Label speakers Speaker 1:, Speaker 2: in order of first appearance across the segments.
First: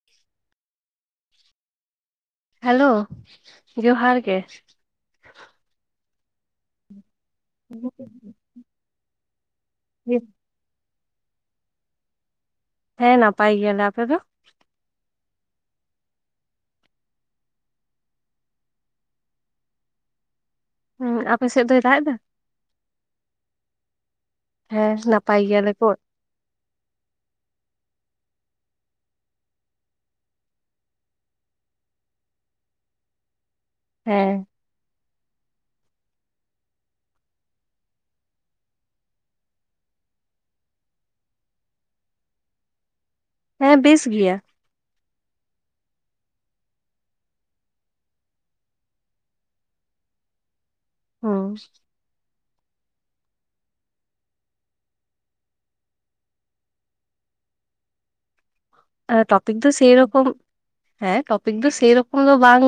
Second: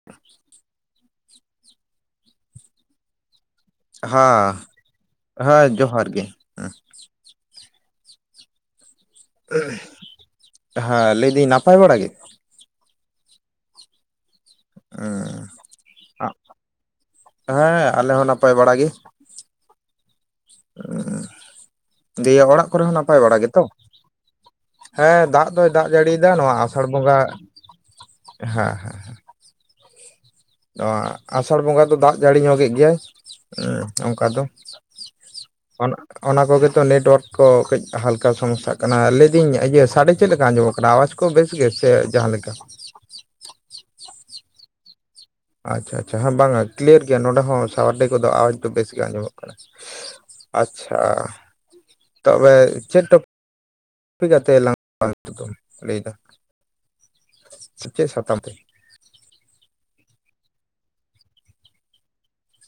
Speaker 1: [unintelligible]
Speaker 2: Hello ᱡᱚᱦᱟᱨ ᱜᱮ
Speaker 1: ᱦᱟᱸ ᱦᱮᱸ ᱡᱚᱦᱟᱨ ᱜᱮ
Speaker 2: [inaudible]
Speaker 1: ᱦᱟᱸ ᱞᱟᱹᱭᱫᱟᱹᱧ ᱱᱟᱯᱟᱭ ᱵᱟᱲᱟ ᱜᱮ
Speaker 2: ᱦᱮᱸ ᱱᱟᱯᱟᱭ ᱜᱮᱭᱟᱞᱮ ᱟᱯᱮ ᱫᱚ
Speaker 1: ᱦᱮᱸ ᱟᱞᱮ ᱦᱚᱸ ᱱᱟᱯᱟᱭ ᱵᱟᱲᱟ ᱜᱮ
Speaker 2: ᱦᱮᱸ ᱟᱯᱮ ᱥᱮᱫ ᱫᱚᱭ ᱫᱟᱜ ᱮᱫᱟ
Speaker 1: ᱚᱲᱟᱜ ᱠᱚᱨᱮ ᱦᱚᱸ ᱱᱟᱯᱟᱭ ᱵᱟᱲᱟ ᱜᱮᱛᱚ ᱦᱮᱸ
Speaker 2: ᱱᱟᱯᱟᱭ
Speaker 1: ᱫᱟᱜ ᱫᱚᱭ
Speaker 2: ᱜᱮᱭᱟᱞᱮ
Speaker 1: ᱫᱟᱜ
Speaker 2: ᱠᱚ
Speaker 1: ᱡᱟᱹᱲᱤ [inaudible] [unintelligible] ᱱᱚᱣᱟ ᱟᱥᱟᱲ ᱵᱚᱸᱜᱟ ᱦᱮᱸ ᱦᱮᱸ ᱱᱚᱣᱟ ᱟᱥᱟᱲ ᱵᱚᱸᱜᱟ ᱫᱚ ᱫᱟᱜ ᱡᱟᱹᱲᱤ ᱧᱚᱜᱮᱜ ᱜᱮᱭᱟᱭ ᱦᱮᱸ ᱚᱱᱠᱟ
Speaker 2: ᱦᱮᱸ
Speaker 1: ᱫᱚ ᱚᱱᱟ ᱚᱱᱟ ᱠᱚᱜᱮ ᱛᱚ ᱱᱮᱴᱚᱣᱟᱨᱠ ᱠᱚ ᱠᱟᱹᱡ ᱦᱟᱞᱠᱟ ᱥᱚᱢᱚᱥᱟᱜ ᱠᱟᱱᱟ ᱞᱟᱹᱭᱮᱫᱟᱹᱧ ᱤᱭᱟᱹ ᱥᱟᱰᱮ ᱪᱮᱫ ᱞᱮᱠᱟ ᱟᱸᱡᱚᱢᱚᱜ ᱠᱟᱱᱟ ᱟᱣᱟᱡᱽ ᱠᱚ ᱵᱮᱥ ᱜᱮ ᱥᱮ ᱡᱟᱦᱟᱸ ᱞᱮᱠᱟ
Speaker 2: ᱦᱮᱸ ᱵᱮᱥ ᱜᱮᱭᱟ
Speaker 1: ᱟᱪᱪᱷᱟ ᱟᱪᱪᱷᱟ ᱦᱮᱸ ᱵᱟᱝᱼᱟ ᱠᱞᱤᱭᱟᱨ ᱜᱮᱭᱟ ᱱᱚᱸᱰᱮ ᱦᱚᱸ ᱥᱟᱣᱟᱨᱰᱮ ᱠᱚᱫᱚ ᱟᱣᱟᱡᱽ ᱫᱚ ᱵᱮᱥ ᱜᱮ ᱟᱸᱡᱚᱢᱚᱜ ᱠᱟᱱᱟ ᱟᱪᱪᱷᱟᱻ
Speaker 2: ᱦᱩᱸ
Speaker 1: ᱛᱚᱵᱮ ᱪᱮᱫ ᱴᱚᱯᱤᱠ ᱠᱟᱛᱮ ᱞᱟᱝ ᱞᱟᱹᱭᱟ ᱪᱮᱫ ᱥᱟᱛᱟᱢ ᱨᱮ
Speaker 2: ᱴᱚᱯᱤᱠ ᱫᱚ ᱥᱮ ᱨᱚᱠᱚᱢ ᱦᱮᱸ ᱴᱚᱯᱤᱠ ᱫᱚ ᱥᱮᱨᱚᱠᱚᱢ ᱫᱚ ᱵᱟᱝ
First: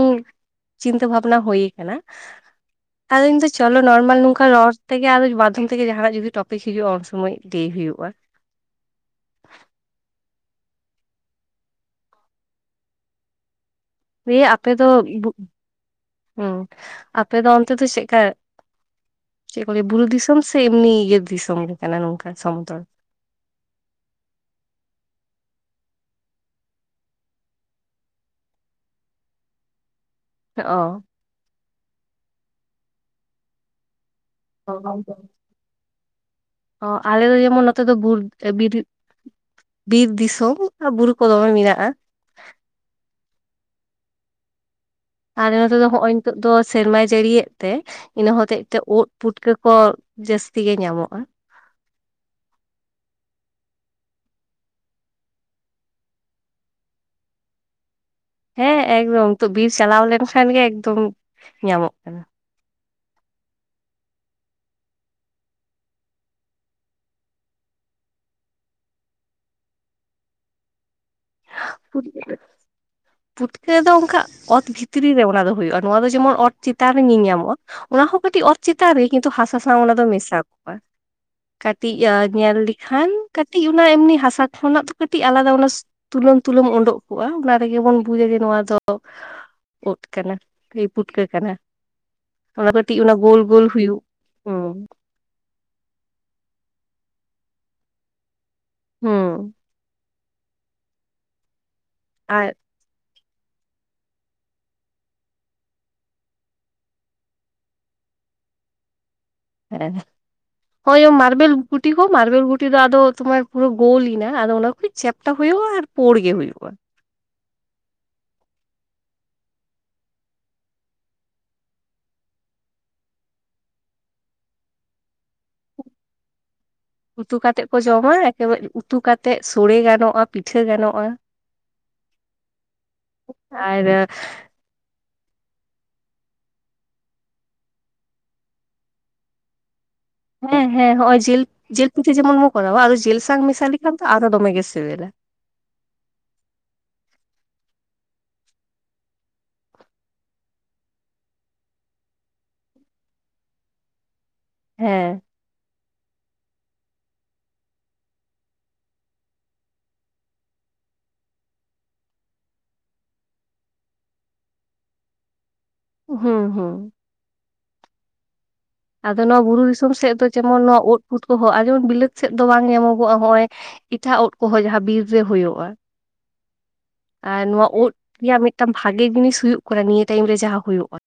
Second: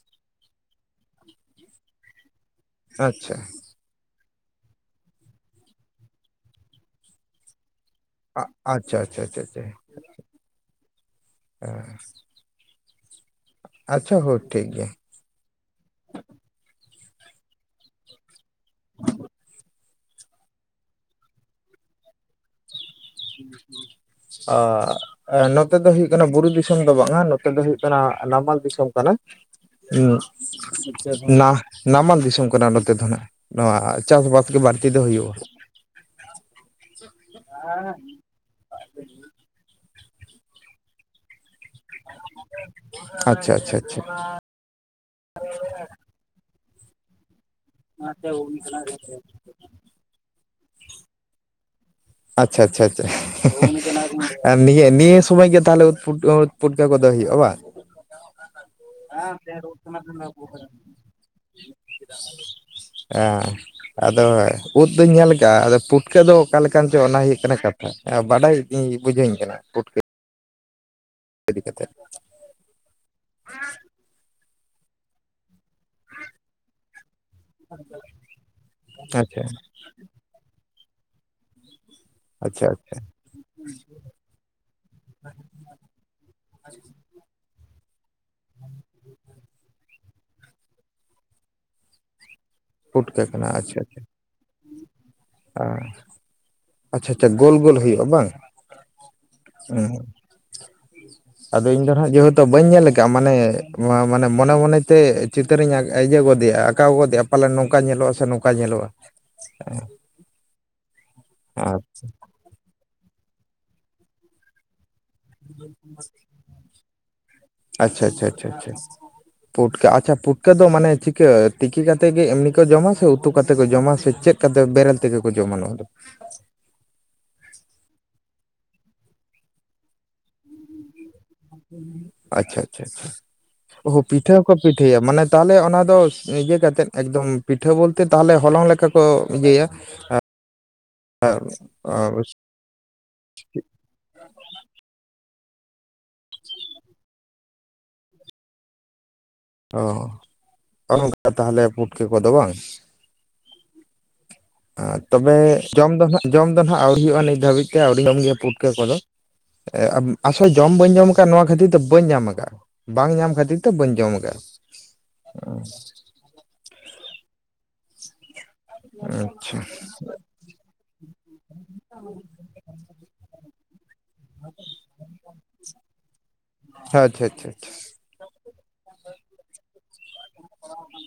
Speaker 2: ᱪᱤᱱᱛᱟᱹ ᱵᱷᱟᱵᱽᱱᱟ ᱦᱩᱭ ᱟᱠᱟᱱᱟ
Speaker 1: ᱟᱪᱪᱷᱟ
Speaker 2: ᱟᱫᱚ [inaudible] ᱪᱚᱞᱚ ᱱᱚᱨᱢᱟᱞ ᱱᱚᱝᱠᱟ ᱨᱚᱲ ᱛᱮᱜᱮ ᱟᱨ ᱢᱟᱫᱷᱚᱢ ᱛᱮᱜᱮ ᱡᱟᱦᱟᱱᱟᱜ ᱡᱩᱫᱤ ᱴᱚᱯᱤᱠ ᱦᱤᱡᱩᱜᱼᱟ ᱩᱱᱥᱚᱢᱚᱭ ᱞᱟᱹᱭ ᱦᱩᱭᱩᱜᱼᱟ
Speaker 1: ᱟᱪᱪᱷᱟ ᱟᱪᱪᱷᱟ ᱦᱮᱸ ᱦᱳᱭ
Speaker 2: ᱫᱤᱭᱮ
Speaker 1: ᱴᱷᱤᱠ
Speaker 2: ᱟᱯᱮ ᱫᱚ
Speaker 1: ᱜᱮᱭᱟ
Speaker 2: ᱦᱮᱸ ᱟᱯᱮ ᱫᱚ ᱚᱱᱛᱮ ᱫᱚ ᱪᱮᱫᱠᱟ ᱪᱮᱫ ᱠᱚ ᱞᱟᱹᱭ ᱵᱩᱨᱩ ᱫᱤᱥᱚᱢ ᱥᱮ ᱮᱢᱱᱤ ᱤᱭᱟᱹ ᱫᱤᱥᱚᱢ ᱜᱮ ᱠᱟᱱᱟ ᱱᱚᱝᱠᱟ ᱥᱚᱢᱚᱛᱚᱞ
Speaker 1: ᱚᱻ ᱱᱚᱛᱮ ᱫᱚ ᱦᱩᱭᱩᱜ ᱠᱟᱱᱟ ᱵᱩᱨᱩ ᱫᱤᱥᱚᱢ ᱫᱚ ᱵᱟᱝᱼᱟ ᱱᱚᱛᱮ ᱫᱚ ᱦᱩᱭᱩᱜ ᱠᱟᱱᱟ ᱱᱟᱢᱟᱞ ᱫᱤᱥᱚᱢ ᱠᱟᱱᱟ
Speaker 2: ᱚ
Speaker 1: ᱱᱟᱢᱟᱞ ᱫᱤᱥᱚᱢ ᱠᱟᱱᱟ ᱱᱚᱛᱮ ᱫᱚ ᱦᱟᱸᱜ ᱱᱚᱣᱟ ᱪᱟᱥᱼᱵᱟᱥ
Speaker 2: ᱚ ᱟᱞᱮ ᱫᱚ ᱡᱮᱢᱚᱱ ᱱᱚᱛᱮ ᱫᱚ ᱵᱤᱨ ᱵᱤᱨ ᱫᱤᱥᱚᱢ ᱟᱨ ᱵᱩᱨᱩ ᱠᱚ ᱫᱚᱢᱮ ᱢᱮᱱᱟᱜᱼᱟ
Speaker 1: ᱟᱪᱪᱷᱟ ᱟᱪᱪᱷᱟ ᱟᱪᱪᱷᱟ
Speaker 2: ᱟᱞᱮ ᱱᱚᱛᱮᱫᱚ ᱦᱚᱜᱼᱚᱭ ᱱᱤᱛᱳ ᱫᱚ ᱥᱮᱨᱢᱟᱭ ᱡᱟᱹᱲᱤᱭᱮᱫ ᱛᱮ ᱤᱱᱟᱹ ᱦᱚᱛᱮᱡ ᱛᱮ ᱩᱫ ᱯᱩᱴᱠᱟᱹ ᱠᱚ ᱡᱟᱹᱥᱛᱤ ᱜᱮ ᱧᱟᱢᱚᱜ-ᱟ᱾
Speaker 1: ᱟᱪᱪᱷᱟ ᱟᱪᱷᱟ ᱪᱟ᱾ ᱦᱮᱸ ᱦᱮᱸ ᱟᱨ ᱱᱤᱭᱟᱹ ᱱᱤᱭᱟᱹ ᱥᱚᱢᱚᱭ ᱜᱮ ᱛᱟᱦᱚᱞᱮ ᱩᱛ ᱯᱩᱴ ᱩᱛ ᱯᱩᱴᱠᱟᱹ ᱠᱚᱫᱚ ᱦᱩᱭᱩᱜ-ᱟ ᱵᱟᱝ?
Speaker 2: ᱦᱮᱸ ᱮᱠᱫᱚᱢ ᱱᱤᱛᱚᱜ ᱵᱤᱨ ᱪᱟᱞᱟᱣ ᱞᱮᱱᱠᱷᱟᱱ ᱜᱮ ᱮᱠᱫᱚᱢ ᱧᱟᱢᱚᱜ ᱠᱟᱱᱟ᱾
Speaker 1: ᱦᱮᱸ ᱟᱫᱚ ᱩᱫ ᱫᱩᱧ ᱧᱮᱞ ᱠᱟᱜ-ᱟ ᱟᱫᱚ ᱯᱩᱴᱠᱟᱹ ᱫᱚ ᱚᱠᱟ ᱞᱮᱠᱼᱼ ᱠᱟᱱ ᱪᱚ ᱚᱱᱟ ᱦᱩᱭᱩᱜ ᱠᱟᱱᱟ ᱠᱟᱛᱷᱟ ᱟᱸ ᱵᱟᱰᱟᱭ ᱜᱤᱸᱭ ᱵᱩᱡᱷᱟᱹᱧ ᱠᱟᱱᱟ ᱯᱩᱴᱠᱟᱹ᱾ ᱤᱫᱤ ᱠᱟᱛᱮᱫ
Speaker 2: [unintelligible] ᱯᱩᱴᱠᱟᱹ ᱫᱚ ᱚᱱᱠᱟ ᱚᱛ ᱵᱷᱤᱛᱨᱤ ᱨᱮ ᱚᱱᱟ ᱫᱚ ᱦᱩᱭᱩᱜ-ᱟ ᱱᱚᱣᱟ ᱫᱚ ᱡᱮᱢᱚᱱ ᱚᱛ ᱪᱮᱛᱟᱱ ᱨᱮ ᱧᱮᱞ ᱧᱟᱢᱚᱜ-ᱟ᱾ ᱚᱱᱟ ᱦᱚᱸ ᱠᱟᱹᱴᱤᱡ ᱚᱛ ᱪᱮᱛᱟᱱ ᱨᱮ ᱠᱤᱱᱛᱩ
Speaker 1: ᱟᱪᱪᱷᱟ
Speaker 2: ᱦᱟᱥᱟ ᱥᱟᱶ ᱚᱱᱟ ᱫᱚ ᱢᱮᱥᱟ ᱠᱚᱜ-ᱟ᱾ ᱠᱟᱹᱴᱤᱡ ᱧᱮᱞ
Speaker 1: ᱟᱪᱪᱷᱟ ᱟᱪᱪᱷᱟ
Speaker 2: ᱞᱮᱠᱷᱟᱱ ᱠᱟᱹᱴᱤᱡ ᱚᱱᱟ ᱮᱢᱱᱤ ᱦᱟᱥᱟ ᱠᱷᱚᱱᱟᱜ ᱫᱚ ᱠᱟᱹᱴᱤᱡ ᱟᱞᱟᱫᱟ ᱚᱱᱟ ᱛᱩᱞᱟᱹᱢᱼᱼ ᱛᱩᱞᱟᱹᱢ ᱚᱰᱚᱸᱠ ᱠᱚᱜ-ᱟ ᱚᱱᱟ ᱨᱮᱜᱮ ᱵᱚᱱ ᱵᱩᱡᱟ ᱡᱮ ᱱᱚᱣᱟ ᱫᱚᱼᱼ ᱩᱫ ᱠᱟᱱᱟ ᱛᱤᱭ ᱯᱩᱴᱠᱟᱹ ᱠᱟᱱᱟ᱾ ᱚᱱᱟ ᱠᱟᱹᱴᱤᱡ ᱚᱱᱟ
Speaker 1: ᱯᱩᱴᱠᱟᱹ
Speaker 2: ᱜᱳᱞ
Speaker 1: ᱠᱟᱱᱟ
Speaker 2: ᱜᱳᱞ ᱦᱩᱭᱩᱜ᱾ ᱦᱩᱸ᱾
Speaker 1: ᱟᱸᱻ ᱟᱪᱪᱷᱟ ᱟᱪᱟ ᱜᱳᱞ ᱜᱳᱞ ᱦᱩᱭᱩᱜ-ᱟ ᱵᱟᱝ?
Speaker 2: ᱦᱩᱸ
Speaker 1: ᱦᱩᱸ [inaudible] ᱟᱫᱚ ᱤᱧ ᱫᱚ ᱱᱟᱦᱟᱸᱜ ᱡᱮᱸᱦᱮᱛᱩ
Speaker 2: ᱟᱨ
Speaker 1: ᱵᱟᱹᱧ ᱧᱮᱞ ᱟᱠᱼᱼ ᱟᱻ ᱢᱟᱱᱮ ᱱᱚᱶᱟ ᱢᱟᱱᱮ ᱢᱚᱱᱮ ᱢᱚᱱᱮ ᱛᱮ ᱪᱤᱱᱛᱟᱹ ᱨᱤᱧ ᱟ ᱟᱹᱭᱟᱹ ᱜᱚᱫᱮᱭᱟ ᱟᱠᱟᱣ ᱜᱚᱫᱮᱭᱟ᱾ ᱯᱟᱞᱮᱱ ᱱᱚᱝᱠᱟ ᱧᱮᱞᱚᱜ-ᱟ ᱥᱮ ᱱᱚᱝᱠᱟ ᱧᱮᱞᱚᱜ-ᱟ᱾
Speaker 2: ᱦᱮᱸ ᱦᱳᱭ ᱢᱟᱨᱵᱮᱞ ᱜᱩᱴᱤ
Speaker 1: ᱟᱪᱪᱷᱟ
Speaker 2: ᱠᱚ ᱢᱟᱨᱵᱮᱞ ᱜᱩᱴᱼᱼ ᱴᱤ ᱫᱚ ᱟᱫᱚ ᱛᱚ ᱢᱟᱱᱮ ᱯᱩᱨᱟᱹ ᱜᱳᱞ ᱞᱤᱱᱟ ᱟᱫᱚ ᱚᱱᱟ ᱠᱚ ᱪᱟᱯᱴᱟ ᱦᱩᱭᱩᱜ-ᱟ ᱟᱨ ᱯᱩᱸᱲ ᱜᱮ ᱦᱩᱭᱩᱜᱼᱟ᱾
Speaker 1: ᱟᱪᱪᱷᱟ ᱟᱪᱪᱷᱟ ᱟᱪᱷᱟ ᱪᱷᱟ᱾ ᱯᱩᱴᱠᱟ ᱟᱪᱪᱷᱟ ᱯᱩᱴᱠᱟᱹ ᱫᱚ ᱢᱟᱱᱮ ᱪᱤᱠᱟᱹ ᱛᱤᱠᱤ ᱠᱟᱛᱮᱜ ᱜᱮ ᱮᱢᱱᱤ ᱠᱚ ᱡᱚᱢᱟ ᱥᱮ ᱩᱛᱩ ᱠᱟᱛᱮᱜ ᱠᱚ ᱡᱚᱢᱟ ᱥᱮ ᱪᱮᱫᱼᱼ ᱠᱟᱛᱮ ᱵᱮᱨᱮᱞ ᱛᱮᱜᱮ ᱠᱚ ᱡᱚᱢᱟ ᱱᱚᱶᱟ ᱫᱚ?
Speaker 2: ᱩᱛᱩ ᱠᱟᱛᱮᱜ ᱠᱚ ᱡᱚᱢᱟ ᱮᱠᱮ ᱵᱟᱨ ᱩᱛᱩ ᱠᱟᱛᱮᱜ ᱥᱚᱲᱮ ᱜᱟᱱᱚᱜ-ᱟ ᱯᱤᱴᱷᱟᱹ ᱜᱟᱱᱚᱜ-ᱟ᱾
Speaker 1: ᱟᱪᱪᱷᱟ ᱟᱪᱪᱷᱟ ᱟᱪᱷᱟ
Speaker 2: ᱟᱨ
Speaker 1: ᱚ ᱯᱤᱴᱷᱟᱹᱼᱼ ᱠᱚ ᱯᱤᱴᱷᱟᱹ ᱭᱟ ᱢᱟᱱᱮ ᱛᱟᱦᱟᱞᱮ ᱚᱱᱟ ᱫᱚ ᱤᱭᱟᱹ ᱠᱟᱛᱮᱜ ᱮᱠᱫᱚᱢ ᱯᱤᱴᱷᱟᱹ ᱵᱚᱞᱛᱮ ᱛᱟᱦᱟᱞᱮ ᱦᱚᱞᱚᱝ ᱞᱮᱠᱟ ᱠᱚ ᱤᱭᱟᱹ ᱭᱟ᱾ [unintelligible] ᱦᱟᱜᱼᱼ
Speaker 2: ᱦᱮᱸ ᱦᱮᱸ ᱦᱚᱸᱜ-ᱚᱭ ᱡᱤᱞ ᱡᱤᱞ ᱯᱤᱴᱷᱟᱹ ᱡᱮᱢᱚᱱ ᱵᱚᱱ ᱠᱚᱨᱟᱣᱟ ᱟᱨᱚ ᱡᱤᱞ ᱥᱟᱝ ᱢᱮᱥᱟ ᱞᱮᱠᱷᱟᱱ ᱫᱚ ᱟᱨᱚ ᱫᱚᱢᱮ ᱜᱮ ᱥᱮᱵᱮᱞᱟ᱾
Speaker 1: ᱚ ᱚᱱ ᱚᱱᱠᱟ ᱛᱟᱦᱟᱞᱮ ᱯᱩᱴᱠᱟᱹ ᱠᱚᱫᱚ ᱵᱟᱝ᱾ ᱟᱸᱨ
Speaker 2: ᱦᱮᱸ
Speaker 1: ᱛᱚᱵᱮ ᱡᱚᱢ ᱫᱚ ᱱᱟᱦᱟᱸᱜ ᱡᱚᱢ ᱫᱚ ᱱᱟᱦᱟᱸᱜ ᱟᱣᱨᱤ ᱦᱩᱭᱩᱜ-ᱟ ᱱᱤᱛ ᱫᱷᱟᱹᱵᱤᱡ ᱛᱮ ᱟᱹᱣᱨᱤ ᱡᱚᱢ ᱜᱮᱭᱟ ᱯᱩᱴᱠᱟᱹ ᱠᱚᱫᱚ᱾ ᱮᱸ ᱟᱢ ᱟᱥᱚᱞ ᱡᱚᱢ ᱵᱟᱹᱧ ᱡᱚᱢ ᱟᱠᱟᱜ ᱱᱚᱣᱟ ᱠᱷᱟᱹᱛᱤᱨ ᱛᱮ ᱵᱟᱹᱧ ᱧᱟᱢ ᱟᱠᱟᱜ-ᱟ᱾ ᱵᱟᱝ ᱧᱟᱢ ᱠᱷᱟᱹᱛᱤᱨ ᱛᱮ ᱵᱟᱹᱧ ᱡᱚᱢ ᱟᱠᱟᱜ-ᱟ,
Speaker 2: ᱦᱩᱸ ᱦᱩᱸ᱾ ᱟᱫᱚ ᱱᱚᱣᱟ
Speaker 1: ᱟᱪᱪᱷᱟ
Speaker 2: ᱵᱩᱨᱩ ᱫᱤᱥᱚᱢ ᱥᱮᱫ ᱫᱚ ᱡᱮᱢᱚᱱ ᱱᱚᱣᱟ ᱩᱫ ᱯᱩᱴᱠᱟᱹ ᱦᱚᱸ ᱟᱡᱚᱢ ᱵᱤᱞᱟᱹᱛ ᱥᱮᱫ ᱫᱚ ᱵᱟᱝ ᱧᱟᱢᱚᱜᱚᱜ-ᱟ ᱦᱚᱸᱜ-ᱚᱭᱼᱼ ᱤᱴᱷᱟᱜ ᱩᱫ ᱠᱚᱦᱚᱸ ᱡᱟᱦᱟᱸ ᱵᱤᱨ ᱨᱮ ᱦᱳᱭᱳᱜ-ᱟ᱾
Speaker 1: ᱟᱪᱪᱷᱟ ᱟᱪᱷᱟ ᱪᱷᱟᱪᱟ᱾
Speaker 2: ᱩᱫ ᱜᱤ ᱦᱟᱸᱜ ᱢᱤᱫᱴᱟᱝ ᱵᱷᱟᱜᱤ ᱡᱤᱱᱤᱥ ᱦᱩᱭᱩᱜ ᱠᱟᱱᱟ ᱱᱤᱭᱟᱹ ᱴᱟᱭᱤᱢ ᱨᱮᱼ ᱡᱟᱦᱟᱸ ᱦᱩᱭᱩᱜ-ᱟ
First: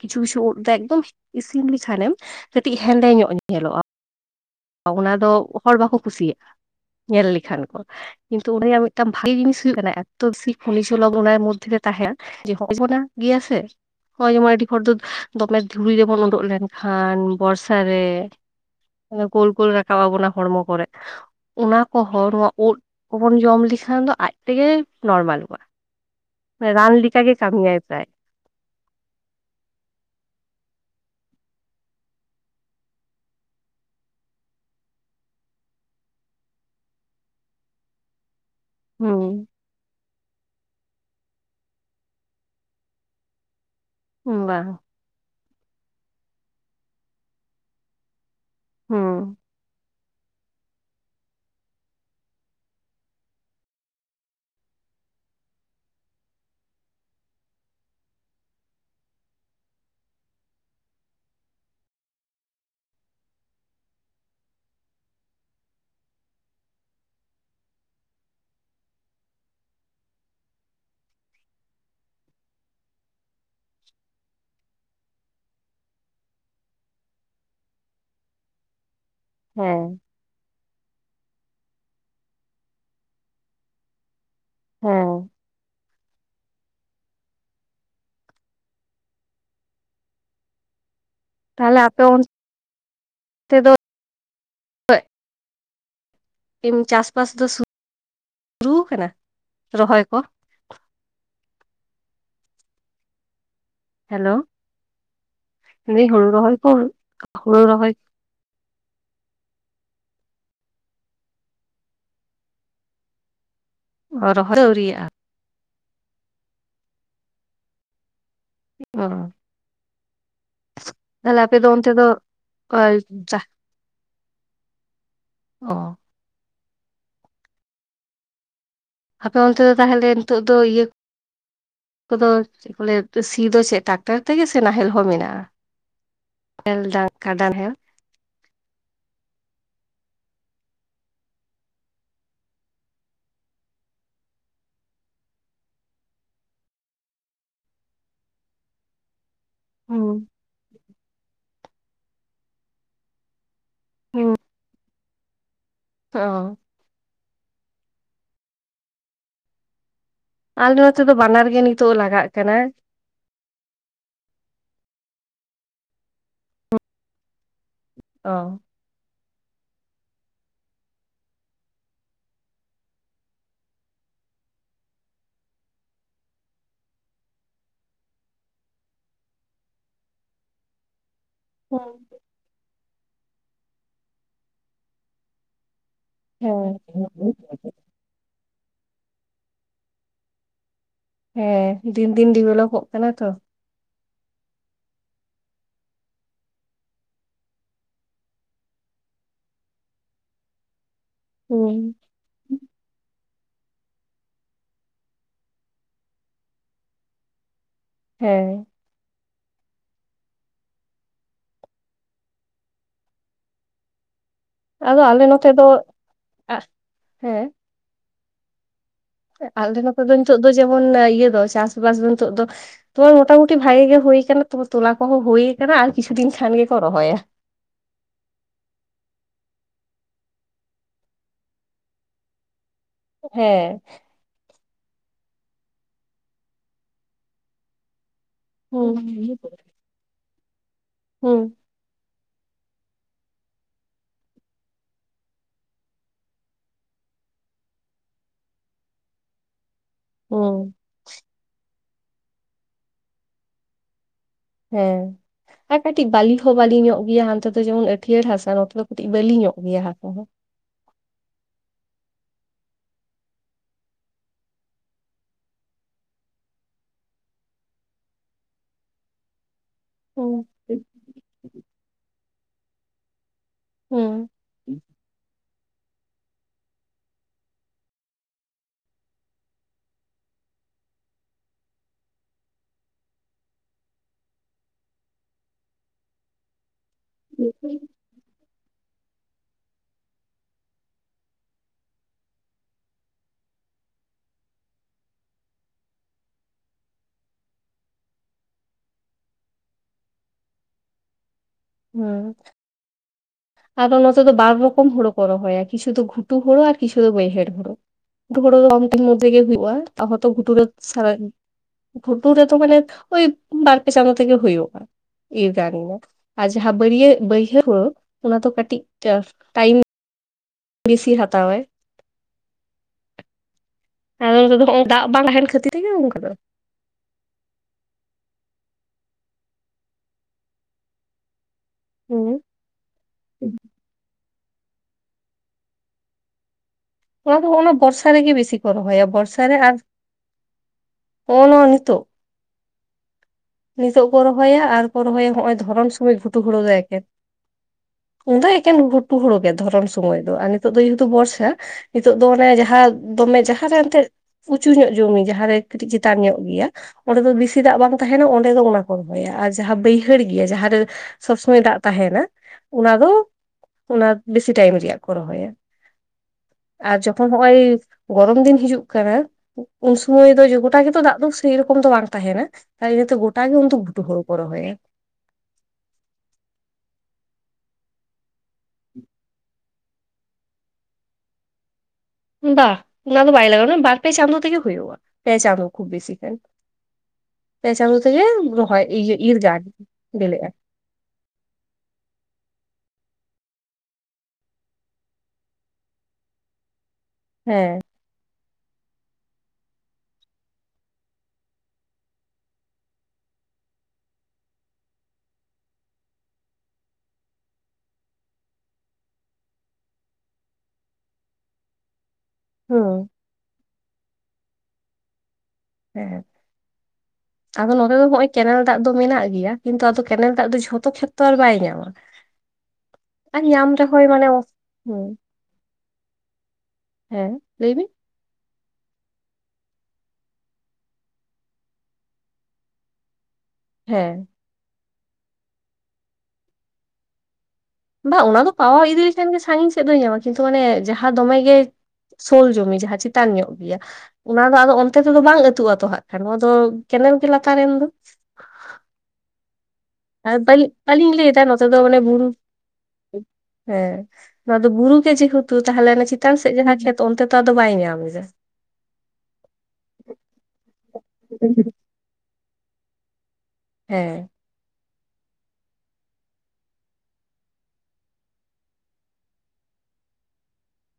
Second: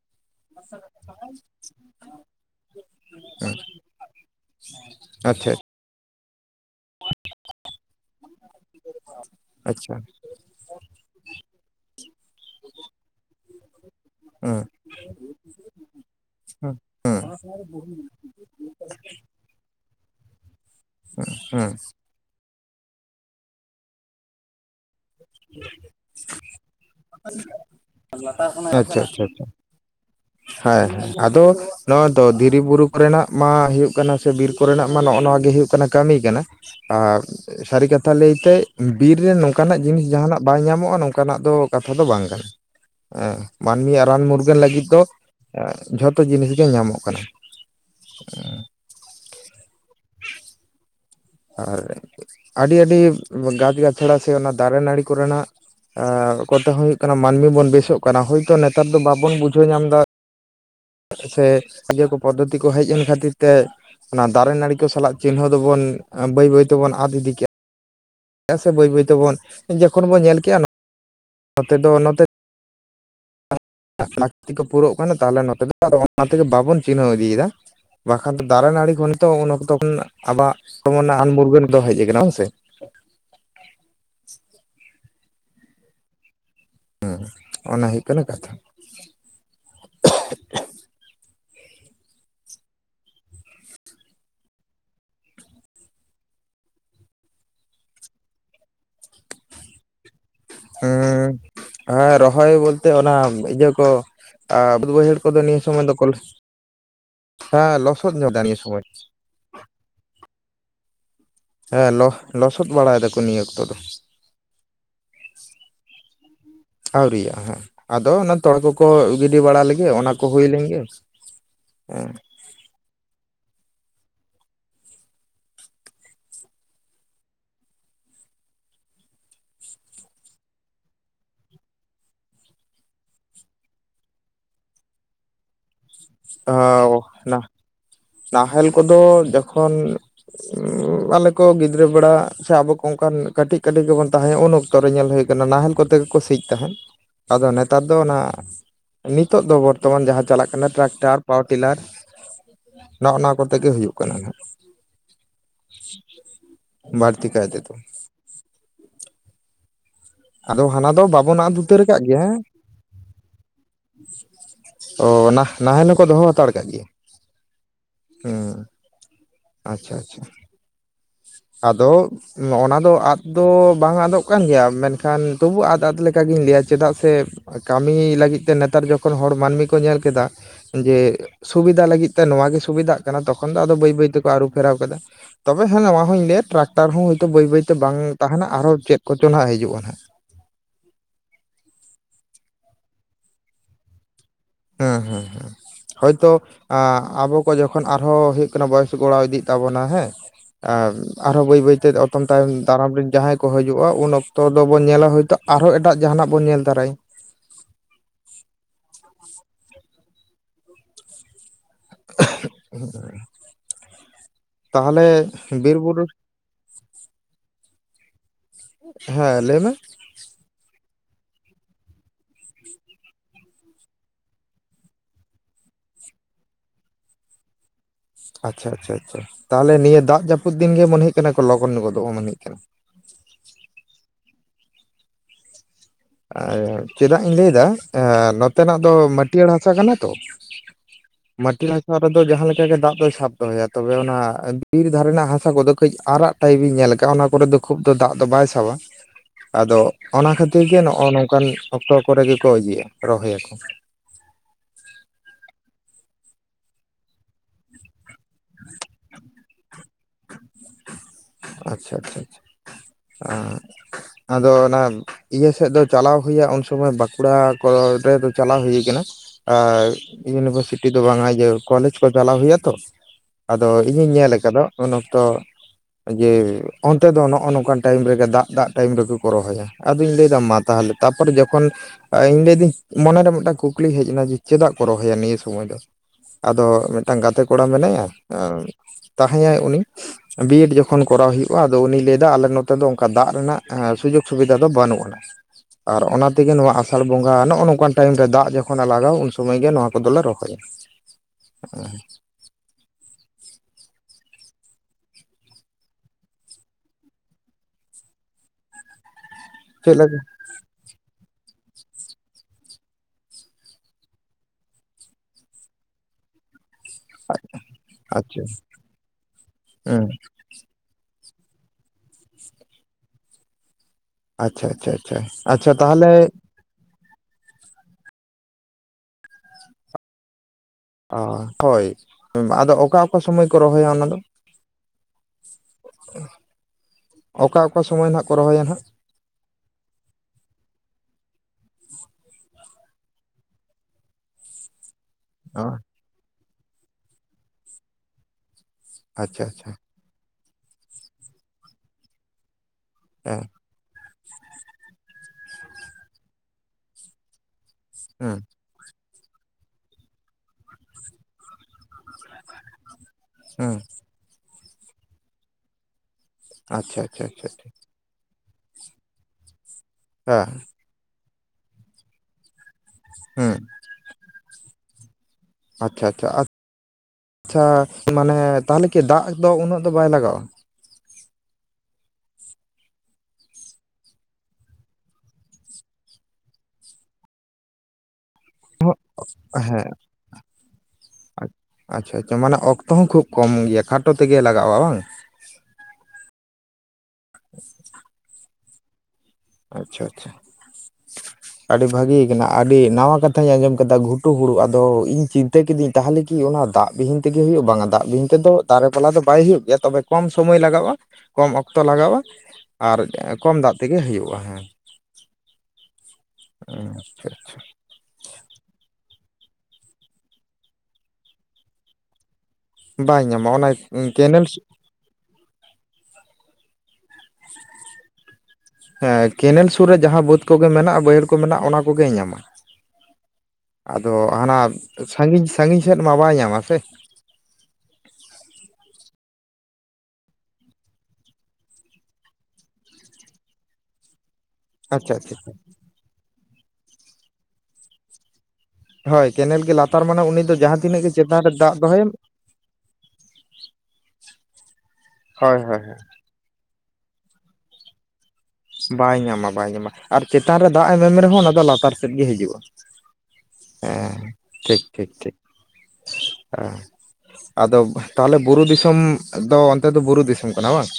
Speaker 2: ᱠᱤᱪᱷᱩ ᱠᱤᱪᱷᱩ ᱩᱫ ᱫᱚ ᱮᱠᱫᱚᱢᱼᱼ ᱤᱥᱤᱱ ᱞᱤᱠᱷᱟᱱᱮᱢ ᱠᱟᱹᱴᱤᱡ ᱦᱮᱸᱫᱮ ᱧᱚᱜ ᱧᱮᱞᱚᱜ-ᱟ᱾ ᱛᱚ ᱚᱱᱟ ᱫᱚ
Speaker 1: ᱟᱪᱪᱷᱟ ᱟᱪᱪᱷᱟ
Speaker 2: ᱦᱚᱲ ᱵᱟᱠᱚ ᱠᱩᱥᱤᱭᱟᱜ-ᱟ᱾ ᱧᱮᱞ ᱞᱤᱠᱷᱟᱱ ᱠᱚ ᱠᱤᱱᱛᱩ ᱩᱱᱤᱭᱟᱜ ᱢᱤᱫᱴᱟᱝ ᱵᱷᱟᱜᱤ ᱡᱤᱱᱤᱥ ᱦᱩᱭᱩᱜ ᱠᱟᱱᱟ
Speaker 1: ᱟᱪᱪᱷᱟ
Speaker 2: ᱮᱠᱼᱼ ᱛᱩᱞᱥᱤ ᱯᱷᱩᱱᱤ ᱥᱚᱞᱚ ᱵᱚᱱᱟᱭ ᱢᱚᱫᱽᱫᱷᱮ ᱨᱮ ᱛᱟᱦᱮᱸᱜ ᱡᱮ ᱦᱚᱸᱜ ᱡᱮ ᱚᱱᱟ ᱜᱤᱭᱟᱹ ᱥᱮ ᱾ ᱱᱚᱜ-ᱚᱭ ᱡᱮᱢᱚᱱ
Speaker 1: ᱦᱮᱸ
Speaker 2: ᱟᱹᱰᱤ ᱦᱚᱲ ᱫᱚ ᱫᱚᱢᱮ ᱫᱷᱩᱲᱤ ᱨᱮᱵᱚᱱ ᱚᱰᱚᱜ ᱞᱮᱱᱠᱷᱟᱱ ᱵᱚᱨᱥᱟ ᱨᱮᱼᱼ ᱮ ᱚᱱᱟ ᱜᱳᱞ ᱜᱳᱞ ᱨᱟᱠᱟᱵ ᱟᱵᱚᱱᱟ ᱦᱚᱲᱢᱚ ᱠᱚᱨᱮ
Speaker 1: ᱦᱮᱸ
Speaker 2: ᱚᱱᱟ ᱠᱚᱼᱼ ᱦᱚᱲ ᱱᱚᱣᱟ ᱩᱫ ᱠᱚᱵᱚᱱ ᱡᱚᱢ ᱞᱮᱠᱷᱟᱱ ᱫᱚ ᱟᱡ ᱛᱮᱜᱮ ᱱᱚᱨᱢᱟᱞᱚᱜ-ᱟ᱾ ᱢᱮ ᱨᱟᱱ ᱞᱤᱠᱼᱼ
Speaker 1: [unintelligible] ᱟᱪᱪᱷᱟ ᱟᱪᱪᱷᱟ [inaudible] ᱪᱷᱟ ᱦᱮᱸ ᱦᱮᱸ ᱟᱫᱚᱼᱼ ᱱᱚᱜ-ᱚᱸᱭ ᱛᱚ ᱫᱤᱨᱤ ᱵᱩᱨᱩ ᱠᱚᱨᱮ ᱱᱟᱜ ᱢᱟ ᱦᱩᱭᱩᱜ ᱠᱟᱱᱟ ᱥᱮ ᱵᱤᱨ ᱠᱚᱨᱮ ᱱᱟᱜ ᱢᱟ ᱱᱚᱜ-ᱚ ᱱᱚᱶᱟ ᱜᱮ ᱦᱩᱭᱩᱜ ᱠᱟᱱᱟ ᱠᱟᱹᱢᱤ ᱠᱟᱱᱟ᱾ ᱟᱨ ᱥᱟᱨᱤ ᱠᱟᱛᱷᱟ ᱞᱟᱹᱭ ᱛᱮᱜᱼᱼ ᱵᱤᱨ ᱨᱮ
Speaker 2: ᱦᱩᱸ
Speaker 1: ᱱᱚᱝᱠᱟ ᱱᱟᱜ ᱡᱤᱱᱤᱥ ᱡᱟᱦᱟᱸ ᱱᱟᱜ ᱵᱟᱭ ᱧᱟᱢᱚᱜ-ᱟ ᱱᱚᱝᱠᱟ ᱱᱟᱜ ᱫᱚᱼᱼ ᱠᱟᱛᱷᱟ ᱫᱚ ᱵᱟᱝ ᱠᱟᱱᱟ ᱦᱮᱸ ᱢᱟᱹᱱᱢᱤᱭᱟᱜ ᱨᱟᱱ ᱢᱩᱨᱜᱟᱹᱱ
Speaker 2: ᱵᱟᱝ
Speaker 1: ᱞᱟᱹᱜᱤᱫ ᱫᱚ᱾ ᱡᱷᱚᱛᱚ ᱡᱤᱱᱤᱥ ᱜᱮ ᱧᱟᱢᱚᱜ ᱠᱟᱱᱟ᱾
Speaker 2: ᱦᱮᱸ
Speaker 1: ᱟᱨ ᱟᱹᱰᱤ ᱟᱹᱰᱤ ᱜᱟᱪ ᱜᱟᱪᱲᱟ ᱥᱮ ᱚᱱᱟ ᱫᱟᱨᱮ ᱱᱟᱹᱲᱤ ᱠᱚᱨᱮᱱᱟᱜ ᱠᱚᱛᱮ ᱦᱚᱸᱳᱭᱳᱜ ᱠᱟᱱᱟ ᱢᱟᱹᱱᱢᱤ ᱵᱚᱱ ᱵᱮᱥᱚᱜ ᱠᱟᱱᱟ ᱦᱚᱳᱭᱛᱚ ᱱᱮᱛᱟᱨ ᱫᱚ ᱵᱟᱵᱚᱱ ᱵᱩᱡᱷᱟᱹᱣ ᱧᱟᱢᱫᱟ᱾ ᱥᱮ ᱱᱤᱭᱟᱹ ᱠᱚ ᱯᱚᱫᱽᱫᱷᱚᱛᱤ ᱠᱚ ᱦᱮᱡ ᱮᱱ ᱠᱷᱟᱹᱛᱤᱨ ᱛᱮ ᱚᱱᱟ ᱫᱟᱨᱮ ᱱᱟᱹᱲᱤ ᱠᱚ ᱥᱟᱞᱟᱜ ᱪᱤᱱᱦᱟᱹ ᱫᱚᱵᱚᱱ ᱵᱟᱹᱭ ᱵᱟᱹᱭ ᱛᱮᱵᱚᱱ ᱟᱫ ᱤᱫᱤ ᱠᱮᱜᱼᱟ᱾ ᱪᱮᱫᱟᱜᱼᱥᱮ ᱵᱟᱹᱭ ᱵᱟᱹᱭ ᱛᱮᱵᱚᱱ ᱡᱚᱠᱷᱚᱱ ᱵᱚᱱ ᱧᱮᱞ ᱠᱮᱜᱼᱟ, ᱱᱚᱛ ᱫᱚ ᱱᱚ ᱞᱟᱹᱠᱛᱤ ᱠᱚ ᱯᱩᱨᱟᱹᱜ ᱠᱟᱱᱟ ᱛᱟᱦᱚᱞᱮ ᱱᱚᱛᱮ ᱫᱚ ᱟᱫᱚ ᱚᱱᱟ ᱛᱮᱜᱮ ᱵᱟᱵᱚᱱ ᱪᱤᱱᱦᱟᱹᱣ ᱤᱫᱤᱭᱮᱫᱟ᱾ ᱵᱟᱠᱷᱟᱱ ᱫᱚ ᱫᱟᱨᱮ ᱱᱟᱹᱲᱤ ᱠᱷᱚᱱ ᱜᱤᱛᱚ ᱩᱱ ᱚᱠᱛᱚ ᱠᱷᱚᱱ
Speaker 2: ᱦᱮᱸ
Speaker 1: ᱟᱵᱚᱣᱟᱜ ᱠᱚ ᱢᱮᱱᱟ ᱨᱟᱱ ᱢᱩᱨᱜᱟᱹᱱ ᱫᱚ ᱦᱮᱡ ᱠᱟᱱᱟ ᱦᱚᱭ ᱥᱮ᱾
Speaker 2: ᱦᱮᱸ
Speaker 1: ᱚᱱᱟ ᱦᱩᱭᱩᱜ ᱠᱟᱱᱟ ᱠᱟᱛᱷᱟ
Speaker 2: ᱛᱟᱦᱚᱞᱮ ᱟᱯᱮ ᱩᱱ ᱛᱮᱫᱚ ᱮᱢ ᱪᱟᱥ ᱵᱟᱥ ᱫᱚ ᱥᱩᱨᱩ ᱟᱠᱟᱱᱟ ᱨᱚᱦᱚᱭ ᱠᱚ?
Speaker 1: ᱦᱮᱸ ᱦᱮᱸ ᱨᱚᱦᱚᱭ ᱵᱚᱞᱛᱮ ᱚᱱᱟ ᱤᱭᱟᱹ ᱠᱚ
Speaker 2: ᱦᱮᱞᱳ
Speaker 1: ᱵᱟᱹᱭᱦᱟᱹᱲ ᱠᱚᱫᱚ ᱱᱤᱭᱟᱹ ᱥᱚᱢᱚᱭ ᱫᱚ᱾
Speaker 2: ᱢᱮᱱᱫᱟᱹᱧ ᱦᱩᱲᱩ ᱨᱚᱦᱚᱭ ᱠᱚ ᱦᱩᱲᱩ
Speaker 1: ᱦᱮᱸ
Speaker 2: ᱨᱚᱦᱚᱭ
Speaker 1: ᱞᱚᱥᱚᱫ ᱧᱚ ᱫᱤᱭᱟᱹ ᱱᱤᱛ ᱥᱚᱢᱚᱭ ᱾ ᱦᱮᱸ ᱞᱚ ᱞᱚᱥᱚᱫ ᱵᱟᱲᱟᱭ ᱫᱟᱠᱚ ᱱᱤᱭᱟᱹ ᱚᱠᱛᱚ ᱫᱚ᱾
Speaker 2: ᱨᱚᱦᱚᱭ ᱫᱚ ᱟᱹᱣ ᱨᱤᱭᱟᱜᱼᱟ,
Speaker 1: ᱟᱹᱣᱨᱤᱭᱟᱜᱼᱟ ᱦᱟᱸ᱾ ᱟᱫᱚ ᱚᱱᱟ ᱛᱚᱲ ᱠᱚᱠᱚ
Speaker 2: ᱚ
Speaker 1: ᱜᱤᱰᱤ ᱵᱟᱲᱟ ᱞᱮᱜᱮ ᱚᱱᱟ ᱠᱚ ᱦᱩᱭ ᱞᱮᱱ ᱜᱮ ᱦᱮᱸ᱾
Speaker 2: ᱚᱭ ᱡᱟ ᱚ ᱟᱯᱮ ᱚᱱᱛᱮ ᱫᱚ ᱛᱟᱦᱚᱞᱮ ᱱᱤᱛᱚᱜ ᱫᱚ ᱤᱭᱟᱹ ᱠᱚᱫᱚ ᱪᱮᱫ ᱠᱚ ᱞᱮᱭᱟ ᱥᱤ ᱫᱚ ᱪᱮᱫ ᱴᱨᱟᱠᱴᱟᱨ ᱛᱮᱜᱮ ᱥᱮ ᱱᱟᱦᱮᱞ ᱦᱚᱸ ᱢᱮᱱᱟᱜᱼᱟ? ᱦᱮᱞ ᱰᱟ ᱠᱟᱰᱟ ᱱᱟᱦᱮᱞ
Speaker 1: ᱱᱟᱦᱮᱞ ᱠᱚᱫᱚ ᱡᱚᱠᱷᱚᱱ ᱟᱞᱮ ᱠᱚ ᱜᱤᱫᱽᱨᱟᱹ ᱵᱮᱲᱟ ᱥᱮ ᱟᱵᱚ ᱠᱚ ᱚᱱᱠᱟᱱ ᱠᱟᱹᱴᱤᱡ ᱠᱟᱹᱴᱤᱡ ᱜᱮᱵᱚᱱ ᱛᱟᱦᱮᱸᱱᱟ ᱩᱱᱚᱠ ᱛᱚ ᱨᱮ ᱧᱮᱞ ᱫᱚ ᱦᱩᱭᱩᱜ ᱠᱟᱱᱟ ᱱᱟᱦᱮᱞ ᱠᱚᱛᱮ ᱜᱮᱠᱚ ᱥᱤᱡ ᱛᱟᱦᱮᱸᱱ, ᱟᱫᱚ ᱱᱮᱛᱟᱨ ᱫᱚ ᱚᱱᱟ ᱱᱤᱛᱚᱜ ᱫᱚ ᱵᱚᱨᱛᱚᱢᱟᱱ
Speaker 2: ᱦᱩᱸ
Speaker 1: ᱡᱟᱦᱟᱸ ᱪᱟᱞᱟᱜ ᱠᱟᱱᱟ ᱴᱨᱟᱠᱴᱟᱨ, ᱯᱟᱣᱟᱨ ᱴᱤᱞᱟᱨ ᱱᱚᱜᱼᱚ ᱱᱟ ᱠᱚᱛᱮ ᱜᱮ ᱦᱩᱭᱩᱜ ᱠᱟᱱᱟ ᱦᱟᱸᱜ᱾
Speaker 2: ᱚᱸ
Speaker 1: ᱵᱟᱲᱛᱤ ᱠᱟᱹᱭ ᱛᱮᱫᱚ᱾ ᱟᱫᱚ
Speaker 2: ᱟᱞᱮ
Speaker 1: ᱦᱟᱱᱟ
Speaker 2: ᱱᱚᱛᱮ
Speaker 1: ᱫᱚ ᱵᱟᱵᱚᱱ
Speaker 2: ᱵᱟᱱᱟᱨ
Speaker 1: ᱟᱫ
Speaker 2: ᱜᱮ
Speaker 1: ᱩᱛᱟᱹᱨ
Speaker 2: ᱱᱤᱛᱚᱜ
Speaker 1: ᱠᱫ
Speaker 2: ᱞᱟᱜᱟᱜ
Speaker 1: ᱜᱮᱭᱟᱮᱸ᱾
Speaker 2: ᱠᱟᱱᱟ
Speaker 1: ᱚ ᱱᱟᱦ ᱱᱟᱦᱮᱞ ᱦᱚᱸᱠᱚ ᱫᱚᱦᱚ ᱦᱟᱛᱟᱲ ᱠᱟᱜ ᱜᱮᱭᱟ?
Speaker 2: ᱚ
Speaker 1: ᱟᱪᱷᱟ ᱟᱪᱷᱟ ᱟᱫᱚ ᱚᱱᱟ ᱫᱚ ᱟᱫ ᱫᱚ ᱵᱟᱝ ᱟᱫᱚᱜ ᱠᱟᱱ ᱜᱮᱭᱟ ᱢᱮᱱᱠᱷᱟᱱ ᱛᱚᱵᱩ ᱟᱫ ᱟᱫ ᱞᱮᱠ ᱜᱤᱧ ᱞᱟᱹᱭᱟ ᱪᱮᱫᱟᱜ ᱥᱮ ᱠᱟᱹᱢᱤ ᱞᱟᱹᱜᱤᱫ ᱛᱮ ᱱᱮᱛᱟᱨ ᱡᱚᱠᱷᱚᱱ ᱦᱚᱲ ᱢᱟᱹᱱᱢᱤ ᱠᱚ ᱧᱮᱞ ᱠᱮᱫᱟ ᱡᱮ ᱥᱩᱵᱤᱫᱷᱟ ᱞᱟᱹᱜᱤᱫ ᱛᱮ ᱱᱚᱣᱟ ᱜᱮ ᱥᱩᱵᱤᱫᱷᱟᱜ ᱠᱟᱱᱟ ᱛᱚᱠᱷᱚᱱ ᱫᱚ ᱟᱫᱚ ᱵᱟᱹᱭ ᱵᱟᱹᱭ ᱛᱮᱠᱚ ᱟᱹᱨᱩ ᱯᱷᱮᱨᱟᱣ ᱠᱮᱫᱟ ᱛᱚᱵᱮ ᱦᱮᱸ ᱱᱚᱣᱟ ᱦᱚᱸᱧ
Speaker 2: ᱦᱮᱸ
Speaker 1: ᱴᱨᱟᱠᱴᱟᱨ ᱦᱚᱸ ᱦᱳᱭᱛᱳ ᱵᱟᱹᱭ ᱵᱟᱹᱭᱛᱮ ᱵᱟᱝ ᱛᱟᱦᱮᱱᱟ ᱟᱨᱦᱚᱸ ᱪᱮᱫ ᱠᱚᱪᱚᱝ ᱱᱟᱦᱟᱜ ᱦᱤᱡᱩᱜᱼᱟ ᱱᱟᱦᱟᱸᱜ᱾
Speaker 2: ᱦᱮᱸ ᱫᱤᱱ ᱫᱤᱱ ᱰᱮᱵᱷᱮᱞᱚᱯᱚᱜ ᱠᱟᱱᱟ ᱛᱚ᱾
Speaker 1: ᱦᱮᱸ ᱦᱮᱸ ᱦᱮᱸ ᱦᱳᱭᱛᱚ ᱟᱵᱚ ᱠᱚ ᱡᱚᱠᱷᱚᱱ ᱟᱨᱦᱚᱸ ᱦᱩᱭᱩᱜ ᱠᱟᱱᱟ ᱵᱚᱭᱚᱥ ᱜᱚᱲᱟᱣ ᱤᱫᱤᱜ ᱛᱟᱵᱚᱱᱟ ᱦᱮᱸ, ᱮᱸ ᱟᱨᱦᱚᱸ ᱵᱟᱹᱭ ᱵᱟᱹᱭ
Speaker 2: ᱦᱩᱸ
Speaker 1: ᱛᱮ ᱚᱛᱚᱢ ᱛᱟᱭᱚᱢ ᱫᱟᱨᱟᱢᱨᱮ ᱡᱟᱦᱟᱸᱭ ᱠᱚ ᱦᱤᱡᱩᱜᱼᱟ ᱩᱱ ᱚᱠᱛᱚ ᱫᱚᱵᱚᱱ ᱧᱮᱞᱟ ᱦᱳᱭᱛᱳ ᱟᱨᱦᱚᱸ ᱮᱴᱟᱜ ᱡᱟᱦᱟᱱᱟᱜ ᱵᱚᱱ ᱧᱮᱞ ᱫᱟᱨᱟᱭᱟ᱾
Speaker 2: ᱦᱮᱸ
Speaker 1: ᱛᱟᱦᱚᱞᱮ ᱵᱤᱨ ᱵᱩᱨᱩ
Speaker 2: ᱟᱜ ᱦᱮᱸ
Speaker 1: ᱦᱮᱸ ᱞᱟᱹᱭ ᱢᱮ᱾
Speaker 2: ᱟᱫᱚ ᱱᱤᱛᱚᱜ ᱫᱚ ᱡᱮᱢᱚᱱ ᱤᱭᱟᱹ ᱫᱚ ᱪᱟᱥᱵᱟᱥ ᱱᱤᱛᱚᱜ ᱫᱚ, [unintelligible] ᱢᱚᱴᱟᱢᱩᱴᱤ ᱵᱷᱟᱜᱮ ᱜᱮ ᱦᱩᱭ ᱠᱟᱱᱟ ᱛᱚᱵᱮ ᱛᱚᱞᱟ ᱠᱚᱦᱚᱸ ᱦᱩᱭ ᱠᱟᱱᱟ ᱟᱨ ᱠᱤᱪᱷᱩ ᱫᱤᱱ ᱠᱷᱟᱱ ᱜᱮᱠᱚ ᱨᱚᱦᱚᱭᱟ᱾
Speaker 1: ᱟᱪᱪᱷᱟ ᱟᱪᱪᱷᱟ ᱟᱪᱪᱷᱟ ᱛᱟᱦᱚᱞᱮ ᱱᱤᱭᱟᱹ ᱫᱟᱜ ᱡᱟᱹᱯᱩᱫ ᱫᱤᱱ ᱜᱮ ᱢᱚᱱᱮ ᱦᱩᱭᱩᱜ ᱠᱟᱱᱟ ᱠᱚ ᱞᱚᱜᱚᱱ ᱜᱚᱫᱚᱜ ᱠᱟᱱᱟ ᱢᱚᱱᱮᱜ ᱠᱟᱱ
Speaker 2: ᱦᱮᱸ
Speaker 1: ᱟ ᱪᱮᱫᱟᱜ ᱤᱧ ᱞᱟᱹᱭ ᱫᱟ ᱱᱚᱛᱮ ᱱᱟᱜ ᱫᱚ
Speaker 2: ᱦᱩᱸ
Speaker 1: ᱢᱟᱹᱴᱭᱟᱹᱲ ᱦᱟᱥᱟ ᱠᱟᱱᱟ ᱛᱚ,
Speaker 2: ᱦᱩᱸ
Speaker 1: ᱢᱟᱹᱴᱭᱟᱹᱲ ᱱᱚᱣᱟ ᱨᱮᱫᱚ ᱡᱟᱦᱟᱸ ᱞᱮᱠᱟ ᱜᱮ ᱫᱟᱜ ᱫᱚᱭ ᱥᱟᱵ ᱫᱚᱦᱚᱭᱟ ᱛᱚᱵᱮ ᱚᱱᱟ ᱵᱤᱨ ᱫᱷᱟᱨᱮ ᱨᱮᱱᱟᱜ ᱦᱟᱥᱟ ᱠᱚᱫᱚ ᱠᱟᱹᱡ ᱟᱨᱟᱜ ᱴᱟᱭᱤᱯ ᱤᱧ ᱧᱮᱞ ᱠᱟᱜᱼᱟ ᱚᱱᱟ ᱠᱚᱨᱮ ᱫᱚ ᱠᱷᱩᱵ ᱫᱚ ᱫᱟᱜ ᱫᱚ ᱵᱟᱭ ᱥᱟᱵᱟ᱾ ᱟᱫᱚ ᱚᱱᱟ
Speaker 2: ᱦᱩᱸ
Speaker 1: ᱠᱷᱟᱹᱛᱤᱨ ᱜᱮ ᱱᱚᱜᱼᱚ ᱱᱚᱝᱠᱟᱱ ᱚᱠᱛᱚ ᱠᱚᱨᱮ ᱜᱮᱠᱚ ᱤᱭᱟᱹᱭᱟ ᱨᱚᱦᱚᱭᱟ ᱠᱚ᱾
Speaker 2: ᱦᱮᱸ ᱟ ᱠᱟᱹᱴᱤᱡ ᱵᱟᱹᱞᱤ ᱦᱚᱸ ᱵᱟᱹᱞᱤ ᱧᱚᱜ ᱜᱮᱭᱟ ᱦᱟᱱᱛᱮ ᱫᱚ ᱡᱮᱢᱚᱱ ᱟᱴᱷᱭᱟᱹᱲ ᱦᱟᱥᱟ ᱱᱚᱛᱮ ᱫᱚ ᱠᱟᱹᱴᱤᱡ ᱵᱟᱹᱞᱤ ᱧᱚᱜ ᱜᱮᱭᱟ ᱦᱟᱥᱟ ᱦᱚᱸ᱾
Speaker 1: ᱟᱪᱪᱷᱟ ᱟᱪᱪᱷᱟ ᱪᱷᱟ ᱟᱫᱚ ᱚᱱᱟ ᱤᱭᱟᱹ ᱥᱮᱫ ᱫᱚ ᱪᱟᱞᱟᱣ ᱦᱩᱭᱩᱜᱼᱟ ᱩᱱ ᱥᱚᱢᱚᱭ ᱵᱟᱸᱠᱩᱲᱟ ᱠᱚ ᱨᱮᱫᱚ ᱪᱟᱞᱟᱣ ᱦᱩᱭ ᱠᱟᱱᱟ᱾ ᱟᱨ
Speaker 2: ᱦᱩᱸ
Speaker 1: ᱤᱭᱩᱱᱤᱵᱷᱟᱨᱥᱤᱴᱤ ᱫᱚ ᱵᱟᱝ-ᱟ ᱤᱭᱟᱹ ᱠᱚᱞᱮᱡᱽ ᱠᱚ ᱪᱟᱞᱟᱣ ᱦᱩᱭᱩ ᱟᱛᱚ ᱟᱫᱚ ᱤᱧ ᱦᱩᱸᱡ
Speaker 2: ᱦᱩᱸ
Speaker 1: ᱧᱮᱞ ᱠᱟᱫᱟ ᱩᱱ ᱚᱠᱛᱚ ᱡᱮ ᱚᱱᱛᱮ ᱫᱚ ᱱᱚᱜᱼᱚ ᱱᱚᱝᱠᱟᱱ ᱴᱟᱭᱤᱢ ᱨᱮᱜᱮ ᱫᱟᱜ ᱫᱟᱜ ᱴᱟᱭᱤᱢ ᱨᱮᱜᱮ ᱠᱚ ᱨᱚᱦᱚᱭᱟ ᱟᱫᱚᱧ ᱞᱟᱹᱭ ᱫᱟ ᱢᱟ ᱛᱟᱦᱚᱞᱮ ᱛᱟᱨᱯᱚᱨᱮ ᱡᱚᱠᱷᱚᱱ ᱟ ᱤᱧ ᱞᱟᱹᱭ ᱫᱟᱹᱧ ᱢᱚᱱᱮᱨᱮ ᱢᱤᱫᱴᱟᱝ ᱠᱩᱠᱞᱤ ᱦᱮᱡ ᱮᱱᱟ ᱡᱮ ᱪᱮᱫᱟᱜ ᱠᱚ ᱨᱚᱦᱚᱭᱟ ᱱᱤᱭᱟᱹ ᱥᱚᱢᱚᱭ ᱫᱚ ᱟᱫᱚ ᱢᱤᱫᱴᱟᱝ ᱜᱟᱛᱮ ᱠᱚᱲᱟ ᱢᱮᱱᱟᱭᱟ ᱛᱟᱦᱮᱸᱭᱟᱭ ᱩᱱᱤ ᱵᱤ ᱮᱰ ᱡᱚᱠᱷᱚᱱ ᱠᱷᱚᱱ ᱠᱚᱨᱟᱣ ᱦᱩᱭᱩᱜᱼᱟ ᱟᱫᱚ ᱩᱱᱤ ᱞᱟᱹᱭ ᱫᱟ ᱟᱞᱮ ᱱᱚᱛᱮ ᱫᱚ ᱚᱱᱠᱟ ᱫᱟᱜ ᱨᱮᱱᱟᱜ ᱥᱩᱡᱳᱜᱽ ᱥᱩᱵᱤᱫᱷᱟ ᱫᱚ ᱵᱟᱹᱱᱩᱜ ᱟᱱᱟ ᱟᱨ ᱚᱱᱟ ᱛᱮᱜᱮ ᱱᱚᱣᱟ ᱟᱥᱟᱲ ᱵᱚᱸᱜᱟ ᱱᱚᱜᱼᱚ ᱱᱚᱝᱠᱟᱱ ᱴᱟᱭᱤᱢ ᱨᱮ ᱫᱟᱜ ᱡᱚᱠᱷᱚᱱᱮ ᱞᱟᱜᱟᱣᱟ ᱩᱱ ᱥᱚᱢᱚᱭ ᱜᱮ ᱱᱚᱣᱟ ᱠᱚᱫᱚᱞᱮ ᱨᱚᱦᱚᱭᱟ [inaudible]
Speaker 2: ᱦᱩᱸ ᱟᱨᱚ ᱱᱚᱛᱮ ᱫᱚ ᱵᱟᱨ ᱨᱚᱠᱚᱢ ᱦᱳᱲᱳ ᱠᱚ ᱨᱚᱦᱚᱭᱟ ᱠᱤᱪᱷᱩ ᱫᱚ ᱜᱩᱴᱩ ᱦᱳᱲᱳ ᱟᱨ ᱠᱤᱪᱷᱩ ᱫᱚ ᱵᱟᱹᱭᱦᱟᱹᱲ ᱦᱳᱲᱳ ᱦᱳᱲᱳ [unintelligible] ᱛᱤᱱ ᱢᱚᱫᱽᱫᱷᱮ ᱜᱮ ᱦᱩᱭᱩᱜᱼᱟ
Speaker 1: ᱪᱮᱫ ᱞᱮᱠᱟ
Speaker 2: ᱛᱟᱦᱚᱛᱚ ᱜᱷᱩᱴᱩᱨᱮ ᱥᱟᱨᱟ ᱵᱷᱩᱴᱩ ᱨᱮᱛᱚ ᱢᱟᱱᱮ ᱳᱭ ᱵᱟᱨ ᱯᱮ ᱪᱟᱸᱫᱳ ᱛᱮᱜᱮ ᱦᱩᱭᱩᱜᱼᱟ ᱤᱨ ᱠᱷᱟᱱ ᱫᱚ ᱟᱨ ᱡᱟᱦᱟᱸ ᱵᱟᱹᱨᱭᱟᱹ ᱵᱟᱹᱭᱦᱟᱹ ᱦᱳᱲᱳ ᱚᱱᱟ
Speaker 1: ᱟᱪᱪᱷᱟ
Speaker 2: ᱫᱚ ᱠᱟᱹᱴᱤᱡ ᱴᱟᱭᱤᱢ
Speaker 1: ᱦᱩᱸ ‌‌
Speaker 2: ᱵᱮᱥᱤ ᱦᱟᱛᱟᱣᱟᱭ ᱟᱫᱚ
Speaker 1: ᱟᱪᱪᱷᱟ
Speaker 2: ᱱᱳᱛᱮ
Speaker 1: ᱟᱪᱪᱷᱟ
Speaker 2: ᱫᱟᱜ
Speaker 1: ᱟᱪᱪᱷᱟ
Speaker 2: ᱵᱟᱝ ᱛᱟᱦᱮᱸᱱ ᱠᱷᱟᱹᱛᱤᱨ
Speaker 1: ᱟᱪᱪᱷᱟ
Speaker 2: ᱛᱮᱜᱮ
Speaker 1: ᱛᱟᱦᱚᱞᱮ
Speaker 2: ᱚᱱᱠᱟ ᱫᱚ
Speaker 1: ᱚ ᱦᱳᱭ
Speaker 2: ᱦᱩᱸ
Speaker 1: ᱟᱫᱚ ᱚᱠᱟ ᱚᱠᱟ ᱥᱚᱢᱚᱭ ᱠᱚ ᱨᱚᱦᱚᱭᱟ ᱚᱱᱟ ᱫᱚ [inaudible]
Speaker 2: ᱚᱱᱟ ᱫᱚ
Speaker 1: ᱚᱠᱟ
Speaker 2: ᱦᱚᱸᱜ-ᱱᱟ
Speaker 1: ᱚᱠᱟ ᱥᱚᱢᱚᱭ
Speaker 2: ᱵᱚᱨᱥᱟ
Speaker 1: ᱱᱟᱜ
Speaker 2: ᱨᱮᱜᱮ ᱵᱤᱥᱤ ᱠᱚ
Speaker 1: ᱱᱟᱜ
Speaker 2: ᱨᱚᱦᱚᱭᱟ ᱵᱚᱨᱥᱟ ᱨᱮ ᱟᱨ ᱦᱚᱸᱜᱼ ᱱᱚᱣᱟ ᱱᱤᱛᱚᱜ ᱱᱤᱛᱚᱜ ᱠᱚ ᱨᱚᱦᱚᱭᱟ ᱟᱨ ᱠᱚ ᱨᱚᱦᱚᱭᱟ ᱦᱚᱸᱜᱼᱚᱭ
Speaker 1: ᱚ
Speaker 2: ᱫᱷᱚᱨᱚᱢ ᱥᱚᱢᱚᱭ ᱵᱷᱩᱨ ᱜᱷᱩᱴᱩ ᱦᱳᱲᱳ ᱫᱚ ᱮᱠᱮᱱ ᱩᱱ ᱫᱚ ᱮᱠᱮᱱ ᱜᱷᱩᱴᱩ ᱦᱳᱲᱳ
Speaker 1: ᱟᱪᱪᱷᱟ
Speaker 2: ᱜᱮ
Speaker 1: ᱟᱪᱪᱷᱟ
Speaker 2: ᱫᱷᱚᱨᱚᱢ ᱥᱚᱢᱚᱭ ᱫᱚ ᱟᱨ ᱱᱤᱛᱚᱜ ᱫᱚ ᱡᱮᱦᱮᱛᱩ ᱵᱚᱨᱥᱟ ᱱᱤᱛᱚᱜ ᱫᱚ ᱚᱱᱮ ᱡᱟᱦᱟᱸ ᱫᱚᱢᱮ
Speaker 1: ᱦᱮᱸ
Speaker 2: ᱡᱟᱦᱟᱸ ᱨᱮ ᱮᱱᱛᱮᱫ ᱩᱸᱪᱩ ᱧᱚᱜ ᱡᱚᱢᱤ ᱡᱟᱦᱟᱸ ᱨᱮ ᱠᱟᱹᱴᱤᱡ ᱪᱮᱛᱟᱱ ᱧᱚᱜ ᱜᱮᱭᱟ ᱚᱸᱰᱮ ᱫᱚ ᱵᱤᱥᱤ ᱫᱟᱜ ᱵᱟᱝ ᱛᱟᱦᱮᱱᱟ
Speaker 1: ᱦᱩᱸ
Speaker 2: ᱚᱸᱰᱮ ᱫᱚ ᱚᱱᱟ ᱨᱚᱦᱚᱭᱟ ᱟᱨ ᱡᱟᱦᱟᱸ ᱵᱟᱹᱭᱦᱟᱹᱲ ᱜᱮᱭᱟ ᱡᱟᱦᱟᱸ ᱨᱮ ᱥᱚᱵᱽ ᱥᱚᱢᱚᱭ ᱫᱟᱜ ᱛᱟᱦᱮᱸᱱᱟ ᱚᱱᱟ ᱫᱚ
Speaker 1: ᱦᱩᱸ
Speaker 2: ᱚᱱᱟ ᱵᱮᱥᱤ ᱴᱟᱭᱤᱢ ᱨᱮᱭᱟᱜ ᱠᱚ ᱨᱚᱦᱚᱭᱟ
Speaker 1: ᱟᱪᱪᱷᱟ
Speaker 2: ᱟᱨ
Speaker 1: ᱟᱪᱪᱷᱟ
Speaker 2: ᱡᱚᱠᱷᱚᱱ
Speaker 1: ᱟᱪᱪᱷᱟ
Speaker 2: ᱦᱚᱸᱜ-ᱚᱭ ᱜᱚᱨᱚᱢ ᱫᱤᱱ ᱦᱤᱡᱩᱜ ᱠᱟᱱᱟ ᱩᱱ ᱥᱚᱢᱚᱭ ᱫᱚ
Speaker 1: ᱦᱮᱸ
Speaker 2: ᱜᱚᱴᱟ ᱜᱮᱛᱚ ᱫᱟᱜ ᱫᱚ ᱥᱮ ᱨᱚᱠᱚᱢ ᱫᱚ ᱵᱟᱝ ᱛᱟᱦᱮᱸᱱᱟ ᱛᱟᱭ ᱤᱱᱟᱹ ᱛᱮ ᱜᱚᱴᱟ ᱜᱮ
Speaker 1: ᱦᱩᱸ
Speaker 2: ᱩᱱᱫᱚ ᱜᱷᱩᱴᱩ ᱦᱳᱲᱳ ᱠᱚ ᱨᱚᱦᱚᱭᱟ
Speaker 1: ᱟᱪᱪᱷᱟ ᱟᱪᱪᱷᱟ ᱪᱷᱟ ᱢᱟᱱᱮ ᱛᱟᱦᱚᱞᱮ ᱠᱤ ᱫᱟᱜ ᱫᱚ ᱩᱱᱟᱹᱜ ᱫᱚ ᱵᱟᱭ ᱞᱟᱜᱟᱼᱟ
Speaker 2: ᱵᱟ ᱚᱱᱟ ᱫᱚ ᱵᱟᱭ ᱞᱟᱜᱟᱜ ᱚᱱᱟ ᱵᱟᱨ ᱯᱮ ᱪᱟᱸᱫᱳ ᱛᱮᱜᱮ ᱦᱩᱭᱩᱜᱼᱟ ᱯᱮ ᱪᱟᱸᱫᱳ ᱠᱷᱩᱵ ᱵᱮᱥᱤ ᱠᱷᱟᱱ ᱯᱮ ᱪᱟᱸᱫᱳ ᱛᱮᱜᱮ ᱨᱚᱦᱚᱭ ᱤᱭᱟᱹ ᱤᱨ ᱜᱟᱱ
Speaker 1: ᱦᱮᱸ
Speaker 2: ᱵᱮᱞᱮᱼᱟ
Speaker 1: ᱟᱪᱪᱷᱟ ᱟᱪᱪᱷᱟ ᱢᱟᱱᱮ ᱚᱠᱛᱚ ᱦᱚᱸ ᱠᱷᱩᱵ ᱠᱚᱢ ᱜᱮᱭᱟ ᱠᱷᱟᱴᱚ ᱛᱮᱜᱮ ᱞᱟᱜᱟᱜᱼᱟ ᱵᱟᱝ
Speaker 2: ᱦᱮᱸ
Speaker 1: ᱟᱪᱪᱷᱟ ᱟᱪᱪᱷᱟ ᱟᱹᱰᱤ ᱵᱷᱟᱹᱜᱤ ᱟᱠᱟᱱᱟ ᱟᱹᱰᱤ ᱱᱟᱣᱟ ᱠᱟᱛᱷᱟᱧ ᱟᱸᱡᱚᱢ ᱠᱮᱫᱟ ᱜᱷᱩᱴᱩ ᱦᱩᱲᱩ ᱟᱫᱚ ᱤᱧ ᱪᱤᱱᱛᱟᱹ ᱠᱤᱫᱤᱧ ᱛᱟᱦᱚᱞᱮ ᱠᱤ ᱚᱱᱟ ᱫᱟᱜ ᱵᱤᱦᱤᱱ ᱛᱮᱜᱮ ᱦᱩᱭᱩᱜ ᱵᱟᱝᱟ ᱫᱟᱜ ᱵᱤᱦᱤᱱ ᱛᱮᱫᱚ ᱫᱟᱨᱮ ᱵᱟᱞᱟ ᱫᱚ ᱵᱟᱭ ᱦᱩᱭᱩᱜ ᱜᱮᱭᱟ ᱛᱚᱵᱮ ᱠᱚᱢ ᱥᱚᱢᱚᱭ ᱞᱟᱜᱟᱜᱼᱟ ᱠᱚᱢ ᱚᱠᱛᱚ ᱞᱟᱜᱟᱜᱼᱟ ᱟᱨ
Speaker 2: ᱦᱩᱸ
Speaker 1: ᱠᱚᱢ ᱫᱟᱜ ᱛᱮᱜᱮ ᱦᱩᱭᱩᱜᱼᱟ ᱦᱮᱸ
Speaker 2: ᱦᱮᱸ
Speaker 1: ᱟᱪᱪᱷᱟ ᱟᱪᱪᱷᱟ
Speaker 2: ᱟᱫᱚ ᱱᱚᱸᱰᱮ ᱫᱚ ᱦᱚᱭᱚᱭ ᱠᱮᱱᱮᱞ ᱫᱟᱜ ᱫᱚ ᱢᱮᱱᱟᱜ ᱜᱮᱭᱟ ᱠᱤᱱᱛᱩ ᱟᱫᱚ ᱠᱮᱱᱮᱞ ᱫᱟᱜ ᱫᱚ ᱡᱷᱚᱛᱚ ᱠᱷᱮᱛ ᱛᱚ ᱟᱨ ᱵᱟᱭ ᱧᱟᱢᱟ
Speaker 1: ᱵᱟᱭ
Speaker 2: ᱟᱨ
Speaker 1: ᱧᱟᱢᱟ ᱚᱱᱟ
Speaker 2: ᱧᱟᱢ ᱨᱮᱦᱚᱭ ᱢᱟᱱᱮ
Speaker 1: ᱠᱮᱱᱮᱞ ᱥᱩ-
Speaker 2: ᱦᱩᱸ ᱦᱮᱸ ᱞᱟᱹᱭ ᱵᱤᱱ
Speaker 1: ᱦᱮᱸ ᱠᱮᱱᱮᱞ ᱥᱩᱨ ᱨᱮ ᱡᱟᱦᱟᱸ ᱵᱟᱹᱫᱽ ᱠᱚᱜᱮ ᱢᱮᱱᱟᱜᱼᱟ ᱵᱟᱹᱭᱦᱟᱹᱲ ᱠᱚ ᱢᱮᱱᱟᱜᱼᱟ ᱚᱱᱟ ᱠᱚᱜᱮ ᱧᱟᱢᱟ
Speaker 2: ᱦᱮᱸ
Speaker 1: ᱟᱫᱚ ᱦᱟᱱᱟ ᱥᱟᱺᱜᱤᱧ ᱥᱟᱺᱜᱤᱧ ᱥᱮᱫ ᱢᱟ ᱵᱟᱭ ᱧᱟᱢᱟ ᱥᱮ
Speaker 2: ᱵᱟᱝ ᱚᱱᱟ ᱫᱚ ᱯᱟᱣᱟ ᱤᱫᱤ ᱞᱮᱠᱷᱟᱱ ᱜᱮ ᱥᱟᱺᱜᱤᱧ ᱥᱮᱫ ᱫᱚᱭ ᱧᱟᱢᱟ ᱠᱤᱱᱛᱩ ᱢᱟᱱᱮ ᱡᱟᱦᱟᱸ ᱫᱚᱢᱮ ᱜᱮ ᱥᱳᱞ ᱡᱩᱢᱤ ᱡᱟᱦᱟᱸ ᱪᱮᱛᱟᱱ ᱧᱚᱜ ᱜᱮᱭᱟ ᱚᱱᱟ ᱫᱚ ᱟᱫᱚ ᱚᱱᱛᱮ
Speaker 1: ᱟᱪᱪᱷᱟ
Speaker 2: ᱛᱮᱫᱚ
Speaker 1: ᱟᱪᱪᱷᱟ
Speaker 2: ᱵᱟᱝ
Speaker 1: ᱟᱪᱪᱷᱟ᱾
Speaker 2: ᱟᱹᱛᱩᱜᱼᱟ ᱛᱚ ᱦᱟᱸᱟᱜ ᱠᱷᱟᱱ ᱱᱚᱣᱟ ᱫᱚ ᱠᱮᱱᱮᱞ ᱜᱮ ᱞᱟᱛᱟᱨ ᱨᱮᱱ ᱫᱚ
Speaker 1: ᱦᱚᱭ ᱠᱮᱱᱮᱞ ᱜᱮ ᱞᱟ
Speaker 2: ᱟᱨ ᱵᱟᱹᱞᱤᱧ ᱞᱟᱹᱭᱫᱟ ᱱᱚᱛᱮ ᱫᱚ ᱢᱟᱱᱮ
Speaker 1: ᱫᱚᱦᱚᱭᱮᱢ
Speaker 2: ᱵᱩᱨᱩ ᱦᱮᱸ ᱱᱚᱣᱟ ᱫᱚ ᱵᱩᱨᱩ ᱜᱮ ᱡᱮᱦᱮᱛᱩ
Speaker 1: ᱦᱳᱭ ᱦᱳᱭ
Speaker 2: ᱛᱟᱦᱞᱮ
Speaker 1: ᱦᱳᱭ
Speaker 2: ᱪᱮᱛᱟᱱ ᱥᱮᱫ ᱡᱟᱦᱟᱸ ᱠᱷᱮᱛ ᱚᱱᱛᱮ ᱛᱚ ᱟᱫᱚ ᱵᱟᱭ ᱧᱟᱢ ᱮᱫᱟ
Speaker 1: ᱵᱟᱭ ᱧᱟᱢᱟ ᱵᱟᱭ ᱧᱟᱢᱟ ᱟᱨ ᱪᱮᱛᱟᱱ ᱨᱮ ᱫᱟᱜ ᱮ ᱧᱟᱢ ᱨᱮᱦᱚᱸ ᱚᱱᱟ ᱫᱚ ᱞᱟᱛᱟᱨ ᱥᱮᱫ ᱜᱮ ᱦᱤᱡᱩᱜᱼᱟ [inaudible]
Speaker 2: ᱦᱮᱸ
Speaker 1: ᱴᱷᱤᱠ ᱴᱷᱤᱠ ᱴᱷᱤᱠ ᱟ ᱟᱫᱚ ᱛᱟᱦᱞᱮ ᱵᱩᱨᱩ ᱫᱤᱥᱚᱢ ᱫᱚ ᱚᱱᱛᱮ ᱫᱚ ᱵᱩᱨᱩ ᱫᱤᱥᱚᱢ ᱠᱟᱱᱟ ᱵᱟᱝ?